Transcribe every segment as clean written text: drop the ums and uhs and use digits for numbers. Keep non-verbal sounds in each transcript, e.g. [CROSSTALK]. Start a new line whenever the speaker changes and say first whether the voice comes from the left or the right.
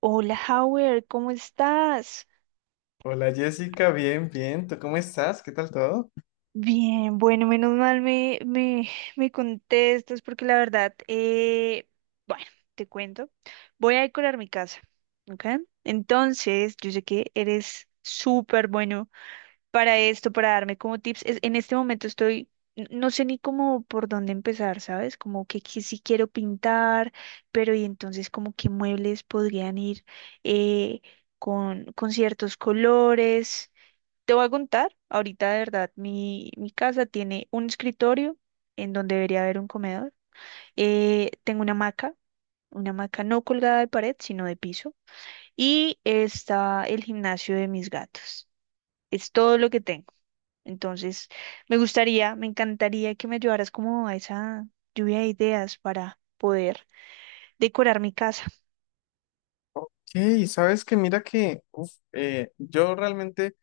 right: Hola, Howard, ¿cómo estás?
left: Hola Jessica, bien, bien. ¿Tú cómo estás? ¿Qué tal todo?
right: Bien, bueno, menos mal me contestas porque la verdad, bueno, te cuento, voy a decorar mi casa, ¿ok? Entonces, yo sé que eres súper bueno para esto, para darme como tips. En este momento estoy, no sé ni cómo por dónde empezar, ¿sabes? Como que sí quiero pintar, pero y entonces como que muebles podrían ir eh, con ciertos colores. Te voy a contar, ahorita de verdad, mi casa tiene un escritorio en donde debería haber un comedor. Tengo una hamaca no colgada de pared, sino de piso. Y está el gimnasio de mis gatos. Es todo lo que tengo. Entonces, me encantaría que me ayudaras como a esa lluvia de ideas para poder decorar mi casa.
left: Sí, sabes que mira que yo realmente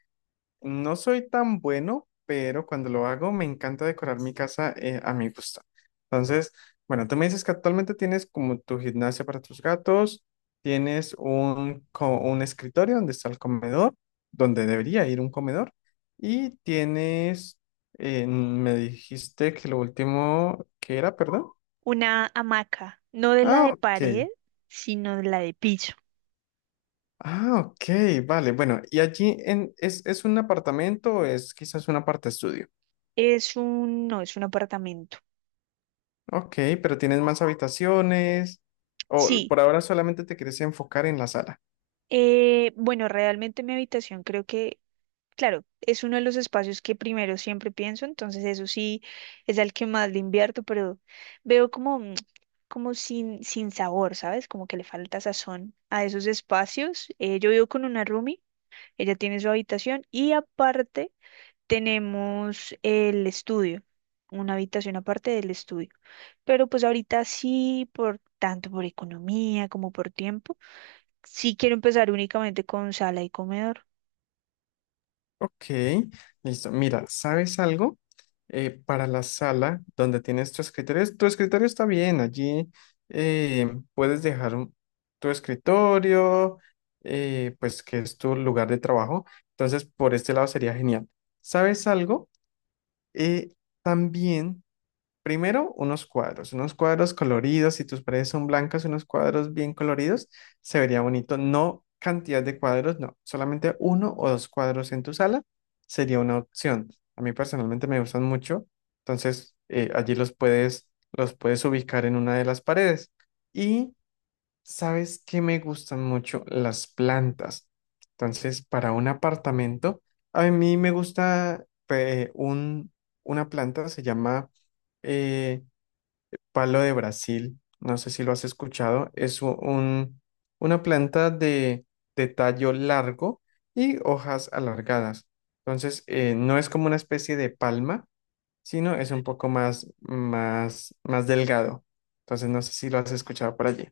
left: no soy tan bueno, pero cuando lo hago me encanta decorar mi casa a mi gusto. Entonces, bueno, tú me dices que actualmente tienes como tu gimnasia para tus gatos, tienes un escritorio donde está el comedor, donde debería ir un comedor, y tienes, me dijiste que lo último que era, perdón.
right: Una hamaca, no de la
left: Ah,
right: de pared,
left: ok.
right: sino de la de piso.
left: Ah, ok, vale. Bueno, y allí es un apartamento o es quizás una parte estudio.
right: Es un, no, es un apartamento.
left: Ok, pero tienes más habitaciones, o
right: Sí.
left: por ahora solamente te quieres enfocar en la sala.
right: Bueno, realmente mi habitación creo que, claro, es uno de los espacios que primero siempre pienso, entonces eso sí es al que más le invierto, pero veo como, como sin sabor, ¿sabes? Como que le falta sazón a esos espacios. Yo vivo con una roomie, ella tiene su habitación y aparte tenemos el estudio, una habitación aparte del estudio. Pero pues ahorita sí, por tanto por economía como por tiempo sí quiero empezar únicamente con sala y comedor.
left: Ok, listo. Mira, ¿sabes algo? Para la sala donde tienes tu escritorio está bien. Allí eh, puedes dejar tu escritorio, pues que es tu lugar de trabajo. Entonces, por este lado sería genial. ¿Sabes algo? Eh, también Primero, unos cuadros coloridos. Si tus paredes son blancas, unos cuadros bien coloridos, se vería bonito. No cantidad de cuadros, no. Solamente uno o dos cuadros en tu sala sería una opción. A mí personalmente me gustan mucho. Entonces, allí los puedes ubicar en una de las paredes. Y sabes que me gustan mucho las plantas. Entonces, para un apartamento, a mí me gusta una planta, se llama eh, palo de Brasil. No sé si lo has escuchado. Es un, una planta de tallo largo y hojas alargadas. Entonces, no es como una especie de palma, sino es un poco más, más, más delgado. Entonces, no sé si lo has escuchado por allí.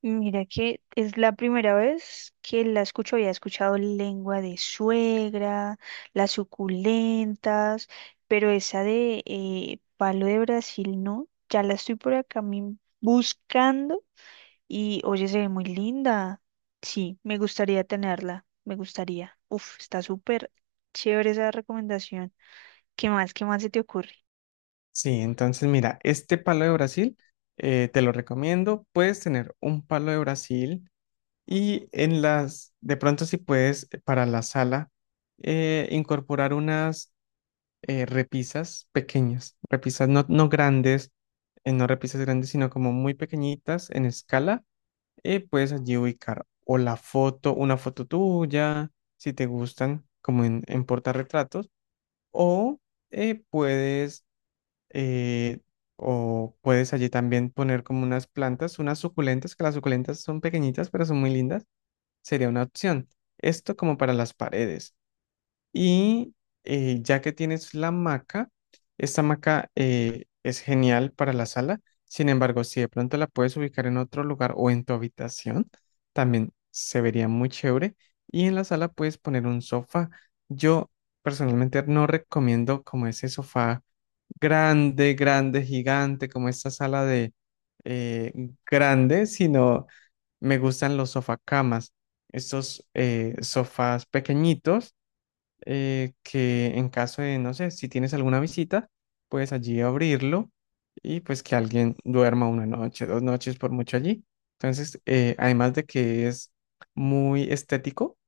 right: Mira que es la primera vez que la escucho, había escuchado lengua de suegra, las suculentas, pero esa de palo de Brasil no, ya la estoy por acá buscando y oye, se ve muy linda. Sí, me gustaría tenerla, me gustaría. Uf, está súper chévere esa recomendación. ¿Qué más? ¿Qué más se te ocurre?
left: Sí, entonces mira, este palo de Brasil te lo recomiendo. Puedes tener un palo de Brasil y en las, de pronto si puedes para la sala incorporar unas repisas pequeñas, repisas no, no grandes, no repisas grandes, sino como muy pequeñitas en escala. Puedes allí ubicar o la foto, una foto tuya, si te gustan, como en portarretratos, o puedes eh, o puedes allí también poner como unas plantas, unas suculentas, que las suculentas son pequeñitas, pero son muy lindas. Sería una opción. Esto como para las paredes. Y ya que tienes la hamaca, esta hamaca es genial para la sala. Sin embargo, si de pronto la puedes ubicar en otro lugar o en tu habitación, también se vería muy chévere. Y en la sala puedes poner un sofá. Yo personalmente no recomiendo como ese sofá grande, grande, gigante, como esta sala de eh, grande, sino me gustan los sofacamas, estos sofás pequeñitos que en caso de, no sé, si tienes alguna visita, puedes allí abrirlo y pues que alguien duerma una noche, dos noches por mucho allí. Entonces, además de que es muy estético,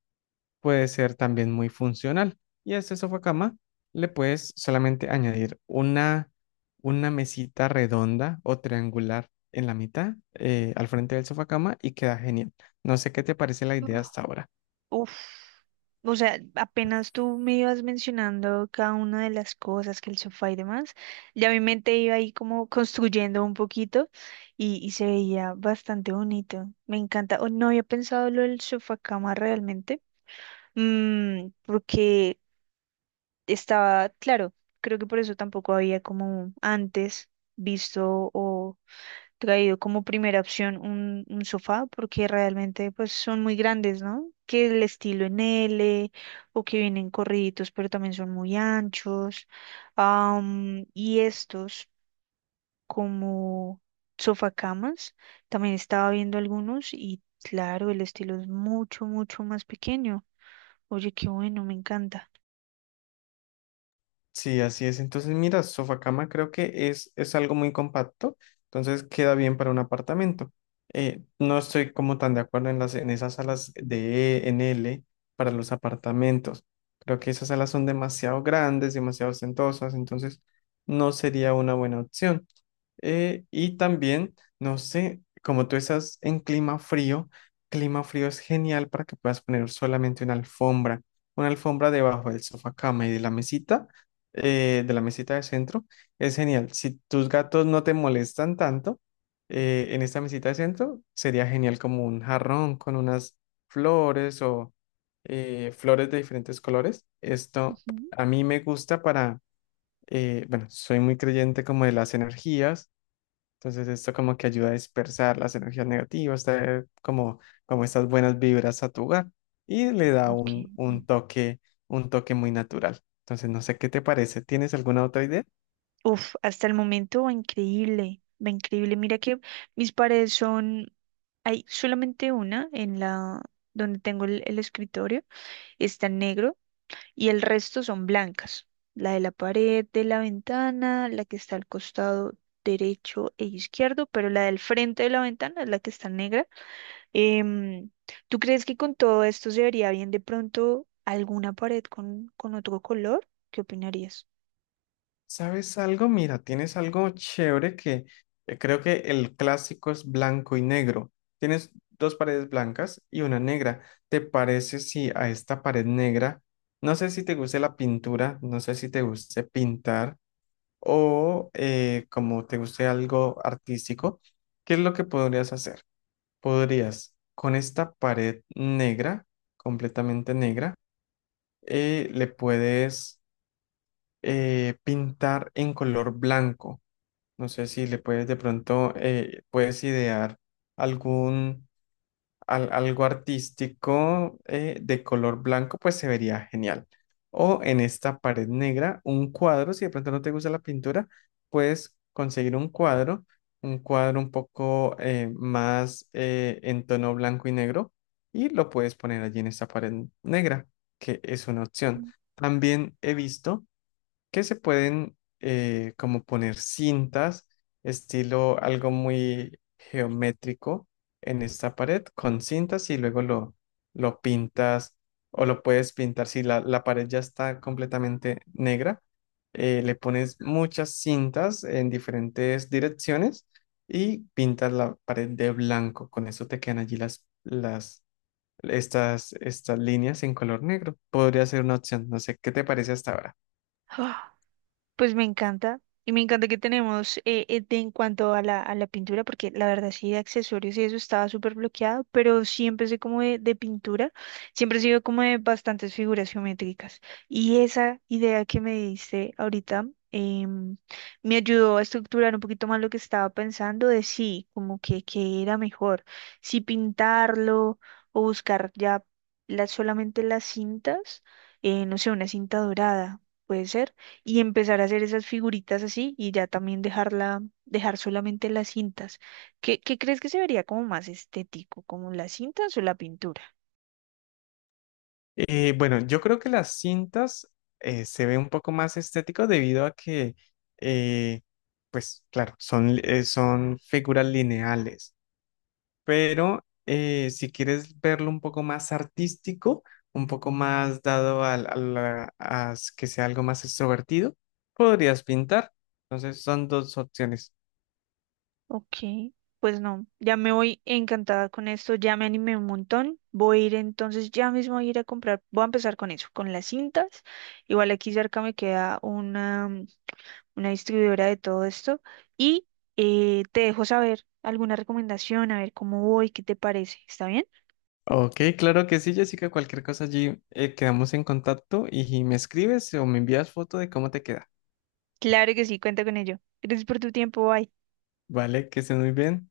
left: puede ser también muy funcional. Y a este sofá cama le puedes solamente añadir una mesita redonda o triangular en la mitad, al frente del sofá cama y queda genial. No sé qué te parece la idea hasta ahora.
right: Uf, o sea, apenas tú me ibas mencionando cada una de las cosas, que el sofá y demás, ya mi mente iba ahí como construyendo un poquito y se veía bastante bonito. Me encanta. Oh, no había pensado lo del sofá cama realmente, mm, porque estaba, claro, creo que por eso tampoco había como antes visto o traído como primera opción un sofá porque realmente pues son muy grandes, ¿no? Que el estilo en L o que vienen corriditos pero también son muy anchos. Am, y estos como sofacamas, también estaba viendo algunos y claro, el estilo es mucho, mucho más pequeño. Oye, qué bueno, me encanta.
left: Sí, así es. Entonces, mira, sofacama creo que es algo muy compacto, entonces queda bien para un apartamento. No estoy como tan de acuerdo en las, en esas salas de E, en L para los apartamentos. Creo que esas salas son demasiado grandes, demasiado ostentosas, entonces no sería una buena opción. Y también, no sé, como tú estás en clima frío es genial para que puedas poner solamente una alfombra debajo del sofá cama y de la mesita, de la mesita de centro, es genial. Si tus gatos no te molestan tanto, en esta mesita de centro, sería genial como un jarrón con unas flores o flores de diferentes colores. Esto
right: Ujú.
left: a mí me gusta para, bueno, soy muy creyente como de las energías, entonces esto como que ayuda a dispersar las energías negativas, traer como, como estas buenas vibras a tu hogar y le da
right: Ok.
left: un toque muy natural. Entonces no sé qué te parece. ¿Tienes alguna otra idea?
right: Uf, hasta el momento va increíble, va increíble. Mira que mis paredes son. Hay solamente una en la donde tengo el escritorio, está en negro y el resto son blancas. La de la pared, de la ventana, la que está al costado derecho e izquierdo, pero la del frente de la ventana es la que está negra. Em, ¿tú crees que con todo esto se vería bien de pronto alguna pared con otro color? ¿Qué opinarías?
left: ¿Sabes algo? Mira, tienes algo chévere que creo que el clásico es blanco y negro. Tienes dos paredes blancas y una negra. ¿Te parece si a esta pared negra, no sé si te guste la pintura, no sé si te guste pintar? O como te guste algo artístico, ¿qué es lo que podrías hacer? Podrías con esta pared negra, completamente negra, le puedes pintar en color blanco. No sé si le puedes de pronto, puedes idear algún algo artístico de color blanco, pues se vería genial. O en esta pared negra, un cuadro, si de pronto no te gusta la pintura, puedes conseguir un cuadro, un cuadro un poco más en tono blanco y negro, y lo puedes poner allí en esta pared negra, que es una opción. También he visto que se pueden como poner cintas, estilo algo muy geométrico en esta pared con cintas y luego lo pintas o lo puedes pintar si la pared ya está completamente negra. Le pones muchas cintas en diferentes direcciones y pintas la pared de blanco. Con eso te quedan allí estas, estas líneas en color negro. Podría ser una opción. No sé, ¿qué te parece hasta ahora?
right: [GASPS] [SIGHS] Pues me encanta. Y me encanta que tenemos en cuanto a a la pintura, porque la verdad sí de accesorios y eso estaba súper bloqueado, pero sí empecé como de pintura, siempre he sido como de bastantes figuras geométricas. Y esa idea que me diste ahorita me ayudó a estructurar un poquito más lo que estaba pensando de sí, como que era mejor, si pintarlo o buscar ya solamente las cintas, no sé, una cinta dorada, puede ser y empezar a hacer esas figuritas así y ya también dejarla, dejar solamente las cintas. ¿Qué, qué crees que se vería como más estético, como las cintas o la pintura?
left: Bueno, yo creo que las cintas se ve un poco más estético debido a que, eh, pues claro, son, son figuras lineales, pero si quieres verlo un poco más artístico, un poco más dado al- a, la- a s- que sea algo más extrovertido, podrías pintar. Entonces son dos opciones.
right: Ok, pues no, ya me voy encantada con esto, ya me animé un montón. Voy a ir entonces, ya mismo a ir a comprar, voy a empezar con eso, con las cintas. Igual aquí cerca me queda una, una distribuidora de todo esto y te dejo saber alguna recomendación, a ver cómo voy, qué te parece, ¿está bien?
left: Ok, claro que sí, Jessica, cualquier cosa allí quedamos en contacto y me escribes o me envías foto de cómo te queda.
right: Claro que sí, cuenta con ello. Gracias por tu tiempo, bye.
left: Vale, que estés muy bien.